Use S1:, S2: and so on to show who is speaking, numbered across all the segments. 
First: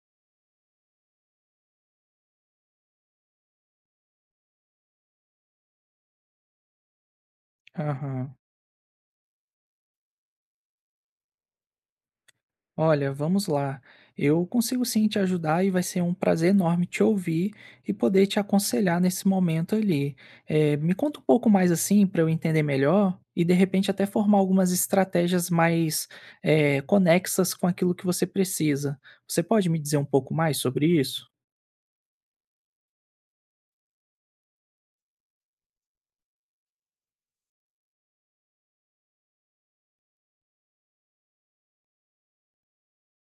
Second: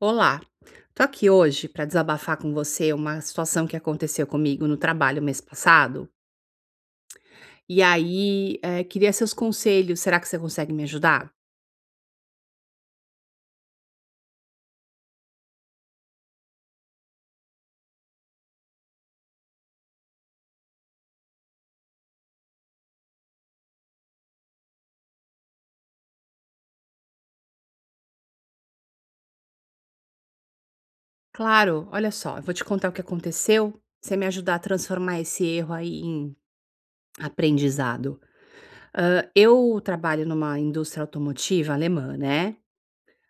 S1: Olá, tô aqui hoje para desabafar com você uma situação que aconteceu comigo no trabalho mês passado. E
S2: Aham.
S1: aí, queria seus conselhos. Será que você consegue me ajudar?
S2: Olha, vamos lá. Eu consigo sim te ajudar e vai ser um prazer enorme te ouvir e poder te aconselhar nesse momento ali. Me conta um pouco mais assim para eu entender melhor e de repente até formar algumas estratégias mais conexas com aquilo que você precisa. Você pode me dizer um pouco mais sobre isso?
S1: Claro, olha só, eu vou te contar o que aconteceu. Você me ajudar a transformar esse erro aí em aprendizado. Ah, eu trabalho numa indústria automotiva alemã, né?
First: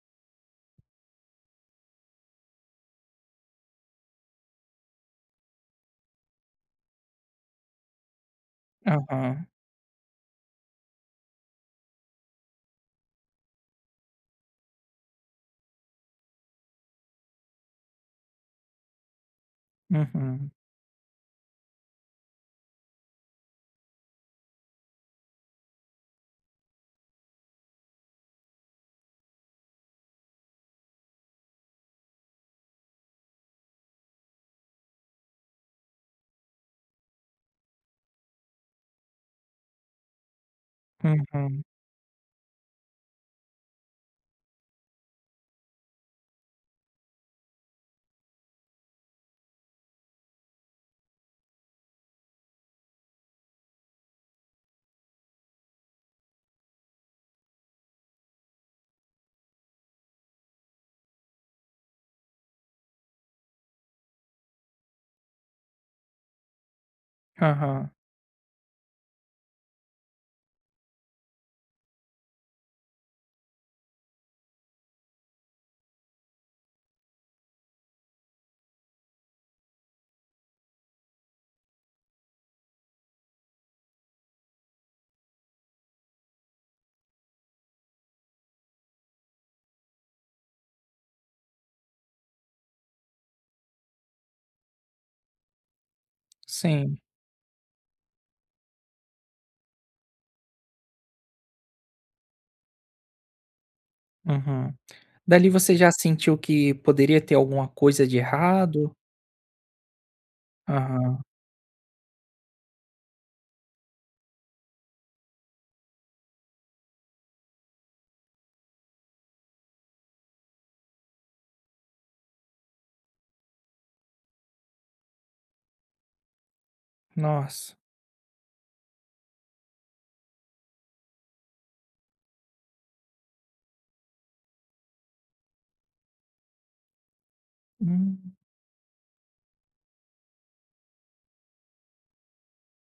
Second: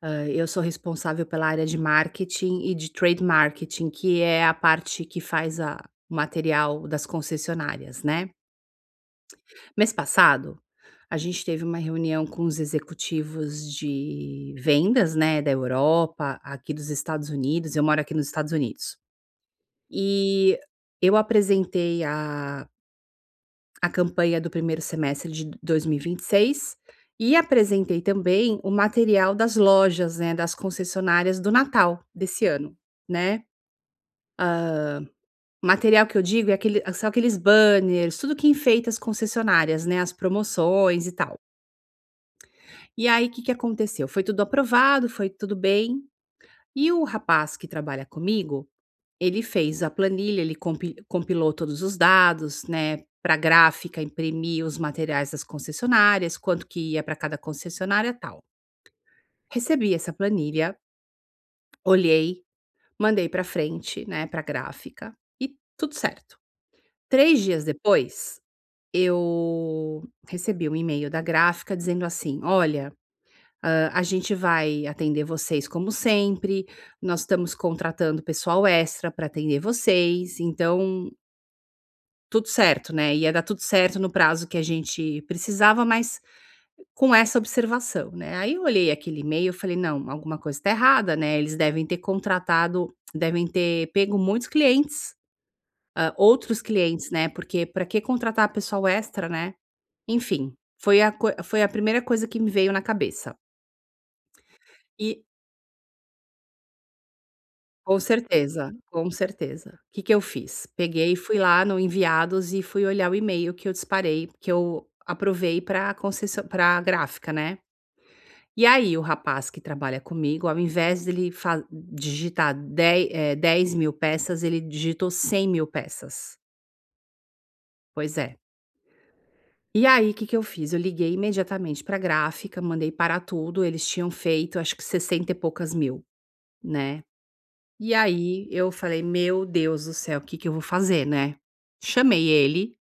S1: Ah, eu sou responsável pela área de marketing e de trade marketing, que é a parte que faz o material das concessionárias, né?
S2: Aham,
S1: Mês passado, a gente teve uma reunião com os executivos de vendas, né, da Europa, aqui dos Estados Unidos. Eu moro aqui nos Estados Unidos.
S2: uhum,
S1: E eu apresentei a campanha do primeiro semestre de dois mil e vinte e seis e apresentei também o material das lojas, né, das concessionárias do Natal desse ano, né? Material que eu digo é aquele, são aqueles banners, tudo que enfeita as concessionárias, né, as promoções e tal.
S2: uhum,
S1: E aí, o que que aconteceu? Foi tudo aprovado, foi tudo bem. E o rapaz que trabalha comigo, ele fez a planilha, ele compilou todos os dados, né, para gráfica imprimir os materiais das concessionárias, quanto que ia para cada concessionária, tal. Recebi essa planilha, olhei, mandei para frente, né, para gráfica e tudo certo. 3 dias
S2: aham,
S1: depois, eu recebi um e-mail da gráfica dizendo assim: "Olha, a gente vai atender vocês como sempre, nós estamos contratando pessoal extra para atender vocês, então tudo certo, né, ia dar tudo certo no prazo que a gente precisava, mas com essa observação, né". Aí eu olhei aquele e-mail, eu falei: "Não, alguma coisa está errada, né, eles devem ter contratado devem ter pego muitos clientes, outros
S2: sim,
S1: clientes, né, porque para que contratar pessoal extra, né?". Enfim, foi a primeira coisa que me veio na cabeça.
S2: uhum.
S1: E
S2: Dali você já sentiu que poderia ter alguma
S1: Com
S2: coisa de
S1: certeza,
S2: errado?
S1: com certeza. O que que eu fiz? Peguei e
S2: Aham,
S1: fui lá no enviados e fui olhar o e-mail que eu disparei, que eu aprovei para gráfica, né. E aí o rapaz que trabalha comigo, ao invés dele fa digitar 10.000 peças, ele digitou 100.000 peças.
S2: nossa.
S1: Pois é. E aí o que que eu fiz? Eu liguei imediatamente para a gráfica, mandei parar tudo, eles tinham feito acho que 60 e poucas mil, né. E
S2: Hum,
S1: aí eu falei: "Meu Deus do céu, o que que eu vou fazer, né?". Chamei ele,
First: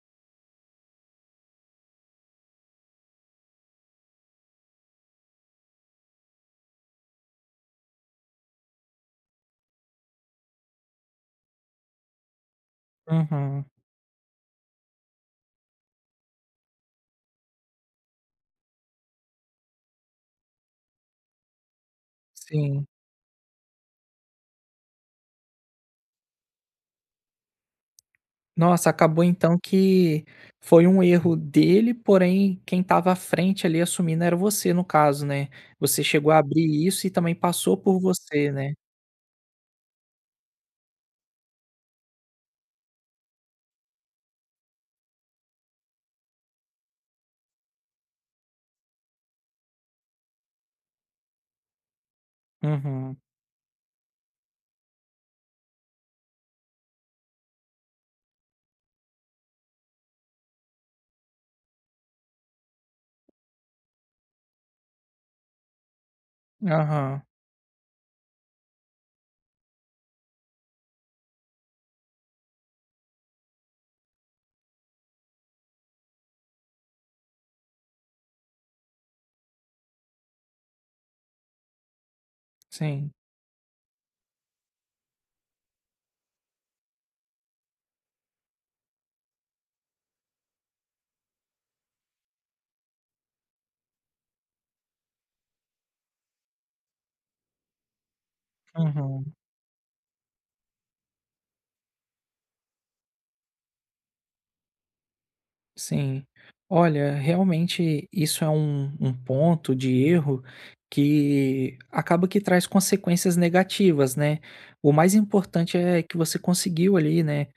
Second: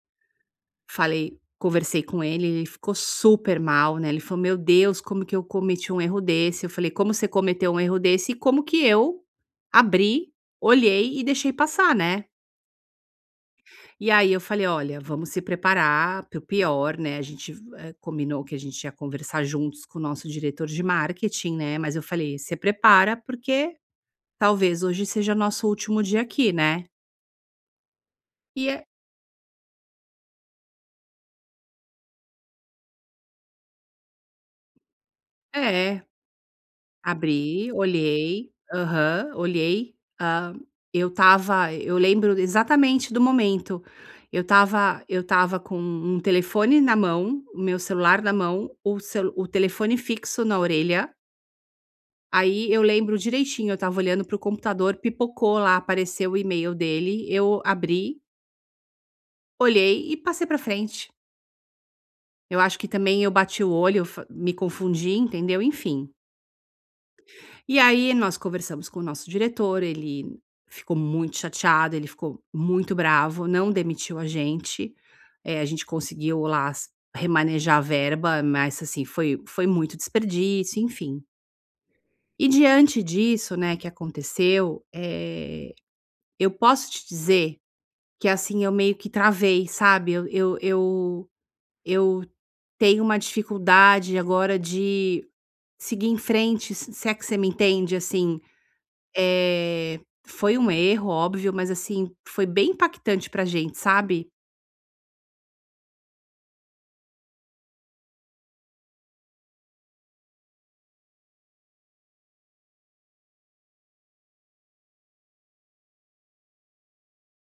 S1: falei conversei com ele, ele ficou super mal, né, ele falou: "Meu Deus, como que eu cometi um erro desse?". Eu falei: "Como você cometeu um erro desse e como que eu abri, olhei e deixei passar, né?".
S2: aham,
S1: E aí eu falei: "Olha, vamos se preparar para o pior, né". A gente, combinou que a gente ia conversar juntos com o nosso diretor de marketing, né, mas eu falei: "Se
S2: sim.
S1: prepara, porque talvez hoje seja nosso último dia aqui, né". E
S2: Nossa, acabou então que foi um erro dele, porém quem estava à frente ali assumindo era você no caso, né. Você
S1: É,
S2: chegou a abrir isso e também
S1: abri,
S2: passou por
S1: olhei.
S2: você, né.
S1: Aham, olhei. Ah, eu lembro exatamente do momento. Eu estava com um telefone na mão, o meu celular na mão, o telefone fixo na orelha. Aí eu lembro
S2: Uhum.
S1: direitinho, eu estava olhando pro computador, pipocou lá, apareceu o e-mail dele, eu abri, olhei e passei pra frente. Eu acho que também eu bati o olho, fa me confundi, entendeu? Enfim.
S2: Aham,
S1: E aí nós conversamos com o nosso diretor, ele ficou muito chateado, ele ficou muito bravo, não demitiu a gente. A gente conseguiu lá remanejar a verba, mas assim, foi muito desperdício, enfim. E diante
S2: sim.
S1: disso, né, que aconteceu, eu posso te dizer que assim, eu meio que travei, sabe? Eu tenho uma dificuldade agora de seguir em frente, se é que você me entende, assim.
S2: Uhum.
S1: Eh, Foi um erro, óbvio, mas assim, foi bem impactante pra gente, sabe?
S2: Sim. Olha, realmente isso é um ponto de erro que acaba que traz consequências negativas, né? O mais importante é que você conseguiu ali, né,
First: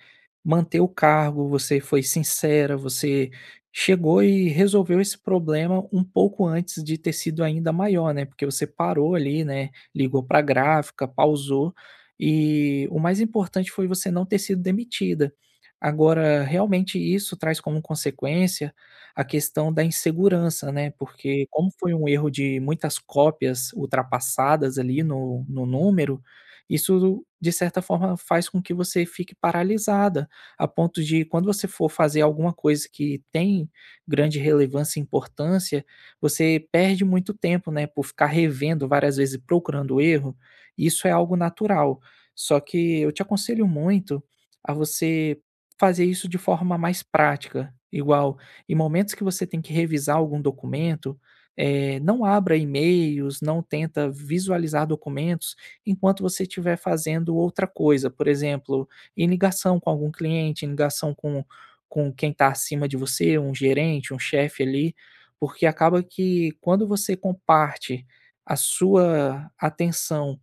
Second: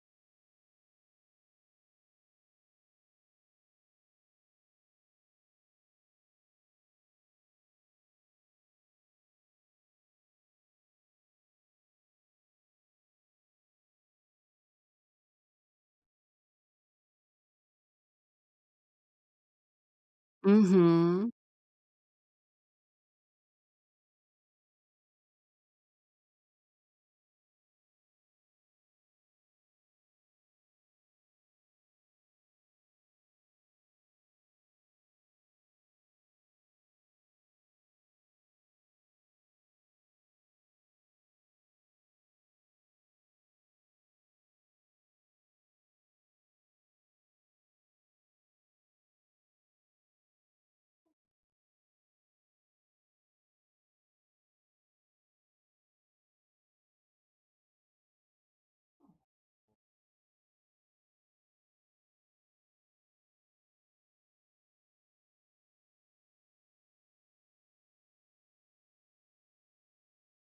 S2: manter o cargo, você foi sincera, você chegou e resolveu esse problema um pouco antes de ter sido ainda maior, né? Porque você parou ali, né, ligou para a gráfica, pausou, e o mais importante foi você não ter sido demitida. Agora, realmente isso traz como consequência a questão da insegurança, né,
S1: Uhum.
S2: porque como foi um erro de muitas cópias ultrapassadas ali no número, isso de certa forma faz com que você fique paralisada, a ponto de quando você for fazer alguma coisa que tem grande relevância e importância, você perde muito tempo, né, por ficar revendo várias vezes e procurando erro, isso é algo natural. Só que eu te aconselho muito a você fazer isso de forma mais prática, igual em momentos que você tem que revisar algum documento, não abra e-mails, não tenta visualizar documentos enquanto você estiver fazendo outra coisa, por exemplo, em ligação com algum cliente, em ligação com quem está acima de você, um gerente, um chefe ali, porque acaba que quando você comparte a sua atenção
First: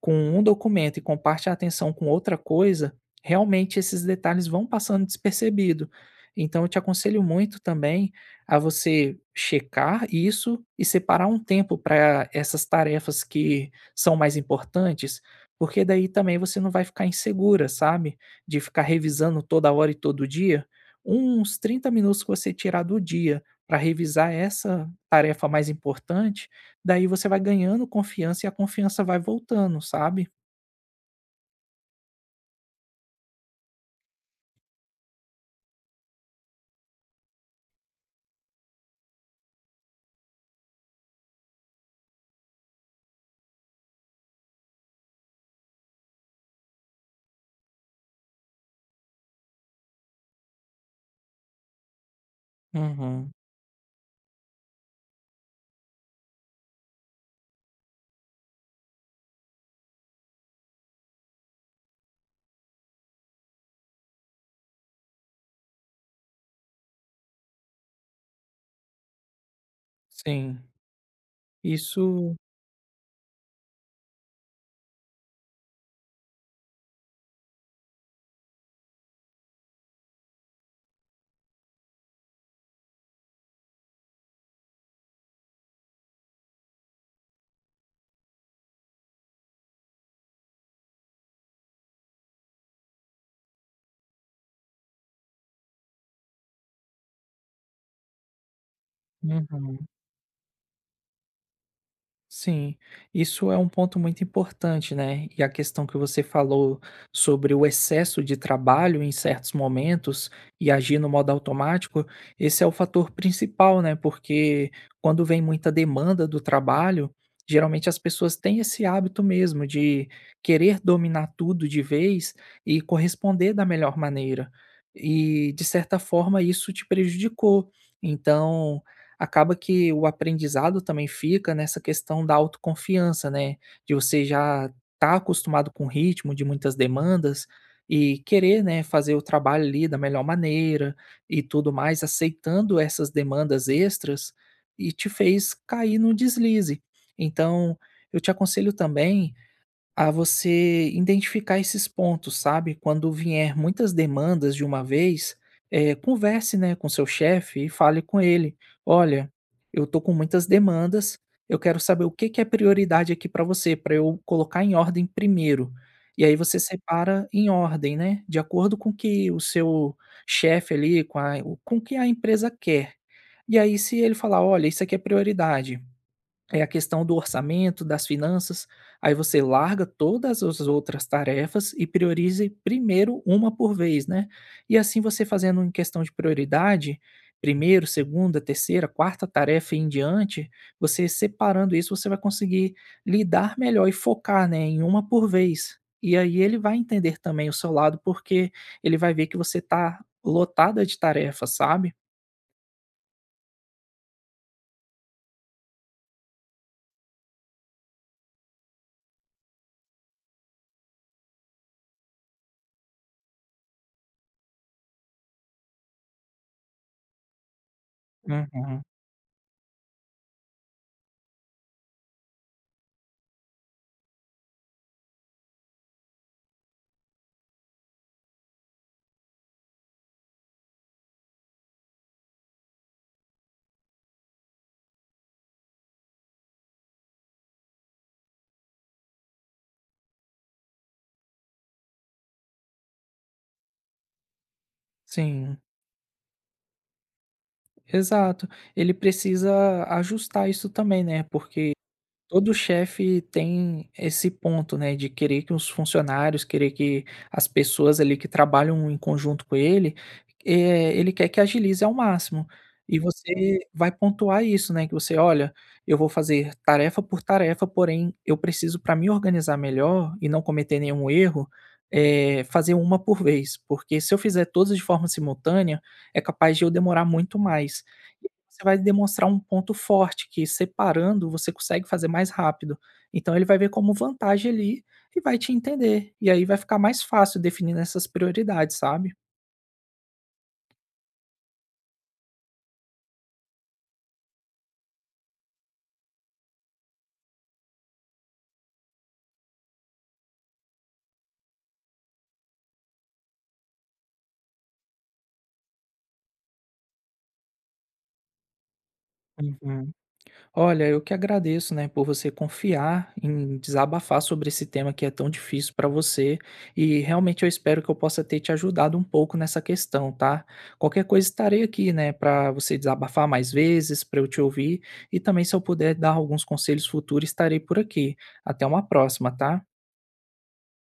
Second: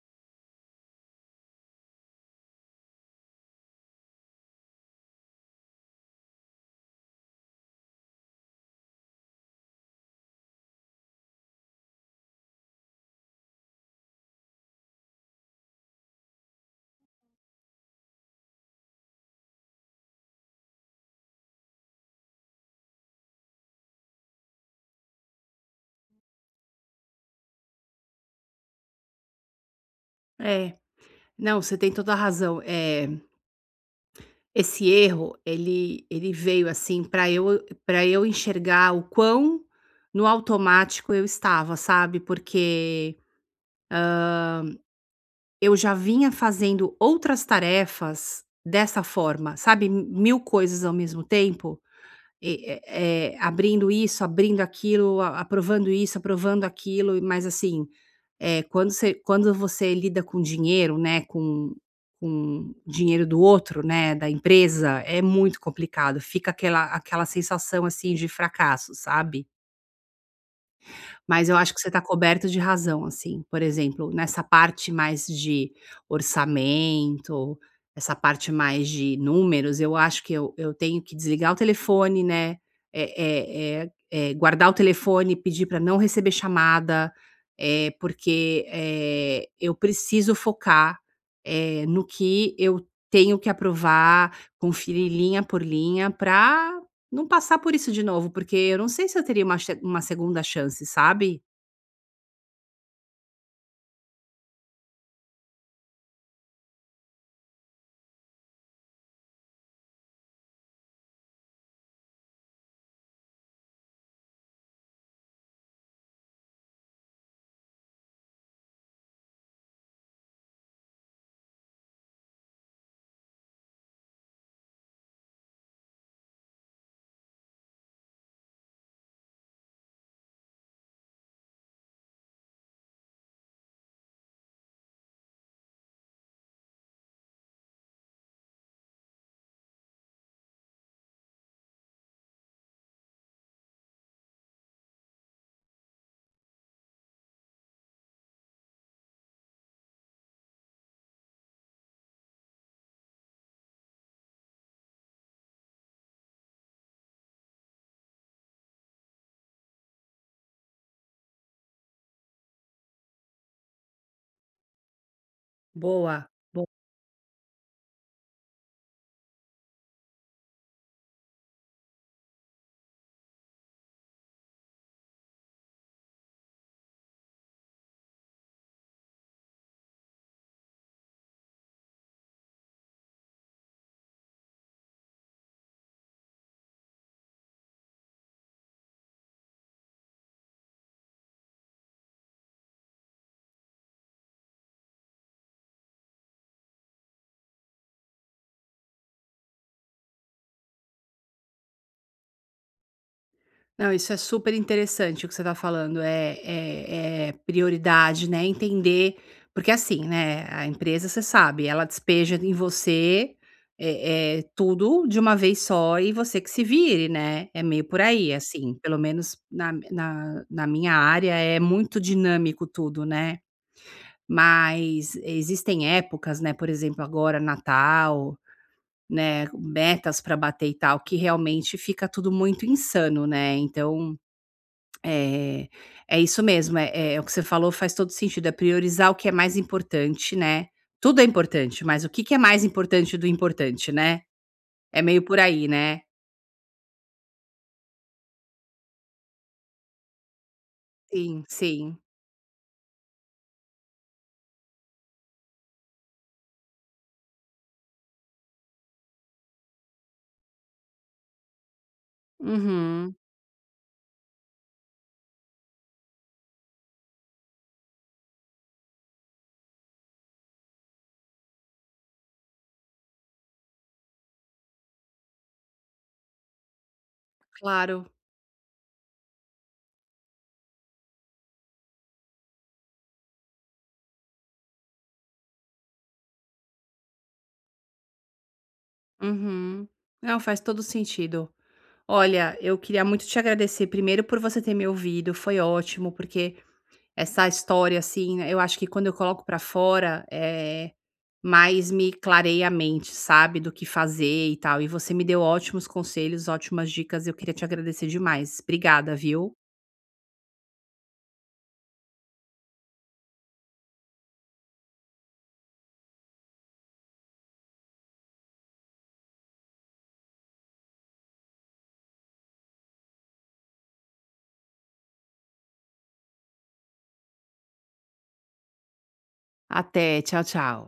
S2: com um documento e comparte a atenção com outra coisa, realmente esses detalhes vão passando despercebido. Então eu te aconselho muito também a você checar isso e separar um tempo para essas tarefas que são mais importantes, porque daí também você não vai ficar insegura, sabe? De ficar revisando toda hora e todo dia. Uns 30 minutos que você tirar do dia para revisar essa tarefa mais importante, daí você vai ganhando confiança e a confiança vai voltando, sabe?
S1: É. Não, você tem toda a razão. Esse erro, ele veio assim pra eu para eu enxergar o quão no automático eu estava, sabe? Porque eu já vinha fazendo outras tarefas dessa forma, sabe? Mil coisas ao mesmo tempo, e
S2: Uhum,
S1: abrindo isso, abrindo aquilo, a aprovando isso, aprovando aquilo, mas assim é, quando você lida com dinheiro, né, com dinheiro do outro, né, da empresa, é muito complicado, fica aquela sensação, assim, de fracasso, sabe?
S2: sim.
S1: Mas eu acho que você está
S2: Isso,
S1: coberto de razão, assim, por exemplo, nessa parte mais de orçamento, essa parte mais de números, eu acho que eu tenho que desligar o telefone, né, guardar o telefone, pedir para não receber chamada, é porque, eu preciso focar, no que eu tenho que aprovar, conferir linha por linha para não passar por isso de novo, porque eu não sei se eu teria
S2: uhum.
S1: uma segunda chance, sabe?
S2: Sim, isso é um ponto muito importante, né? E a questão que você falou sobre o excesso de trabalho em certos momentos e agir no modo automático, esse é o fator principal, né? Porque quando vem muita demanda do trabalho, geralmente as pessoas têm esse hábito mesmo de querer dominar tudo de vez e corresponder da melhor maneira. E, de certa forma, isso te prejudicou. Então, acaba que o aprendizado também fica nessa questão da autoconfiança, né, de você já tá acostumado com o ritmo de muitas demandas e querer, né, fazer o trabalho ali da melhor maneira e tudo mais, aceitando essas demandas extras e te fez cair no deslize. Então, eu te aconselho também a você identificar esses pontos, sabe? Quando vier muitas demandas de uma vez, converse, né, com seu chefe e fale com ele: "Olha, eu tô com muitas demandas, eu quero saber o que que é prioridade aqui para você, para eu colocar em ordem primeiro". E
S1: Boa,
S2: aí você
S1: bo
S2: separa em ordem, né, de acordo com o que o seu chefe ali, com o que a empresa quer. E aí se ele falar: "Olha, isso aqui é prioridade", é a questão do orçamento, das finanças. Aí você larga todas as outras tarefas e priorize primeiro uma por vez, né? E assim você fazendo em questão de prioridade, primeiro, segunda, terceira, quarta tarefa e em diante, você separando isso, você vai conseguir lidar melhor e focar, né, em uma por vez. E aí ele vai entender também o seu lado, porque ele vai ver que você tá lotada de tarefas, sabe?
S1: não, isso é super interessante o que você está falando, é prioridade, né, entender. Porque assim, né, a empresa você sabe, ela despeja em você, tudo de uma vez só e você que se vire, né, é meio por aí, assim,
S2: Uhum.
S1: pelo menos na minha área é muito dinâmico tudo, né. Mas existem épocas, né, por exemplo, agora Natal, né, metas para bater e tal, que realmente fica tudo muito insano, né. Então, é é isso mesmo, é o que você falou faz todo sentido, é priorizar o que é mais importante, né. Tudo é importante, mas o que que é mais importante do importante, né. É meio por
S2: Sim.
S1: aí, né.
S2: Exato. Ele precisa ajustar isso também, né,
S1: Sim,
S2: porque
S1: sim.
S2: todo chefe tem esse ponto, né, de querer que os funcionários, querer que as pessoas ali que trabalham em conjunto com ele, ele quer que agilize ao máximo. E
S1: Uhum.
S2: você vai pontuar isso, né, que você: "Olha, eu vou fazer tarefa por tarefa, porém eu preciso para me organizar melhor e não cometer nenhum erro, fazer uma por vez, porque se eu fizer todas de forma simultânea, é capaz de eu demorar muito mais".
S1: Claro.
S2: Você vai demonstrar um ponto forte que separando você consegue fazer mais rápido. Então ele vai ver como vantagem ali e vai te entender. E aí vai ficar mais fácil definir essas prioridades, sabe?
S1: Uhum. Não, faz todo sentido. Olha, eu queria muito te agradecer primeiro por você ter me ouvido, foi ótimo, porque essa história, assim, né, eu acho que quando eu coloco pra fora, mais me clareia a mente, sabe, do que fazer e tal. E você me deu ótimos conselhos, ótimas dicas, eu queria te agradecer demais. Obrigada, viu?
S2: Uhum. Olha, eu que agradeço, né, por você confiar em desabafar sobre esse tema que é tão difícil para você. E realmente eu espero que eu possa ter te ajudado um pouco nessa questão, tá? Qualquer coisa estarei aqui, né, para você desabafar mais vezes, para eu te ouvir. E também, se eu puder dar alguns conselhos futuros, estarei por aqui. Até uma próxima, tá?
S1: Até, tchau, tchau.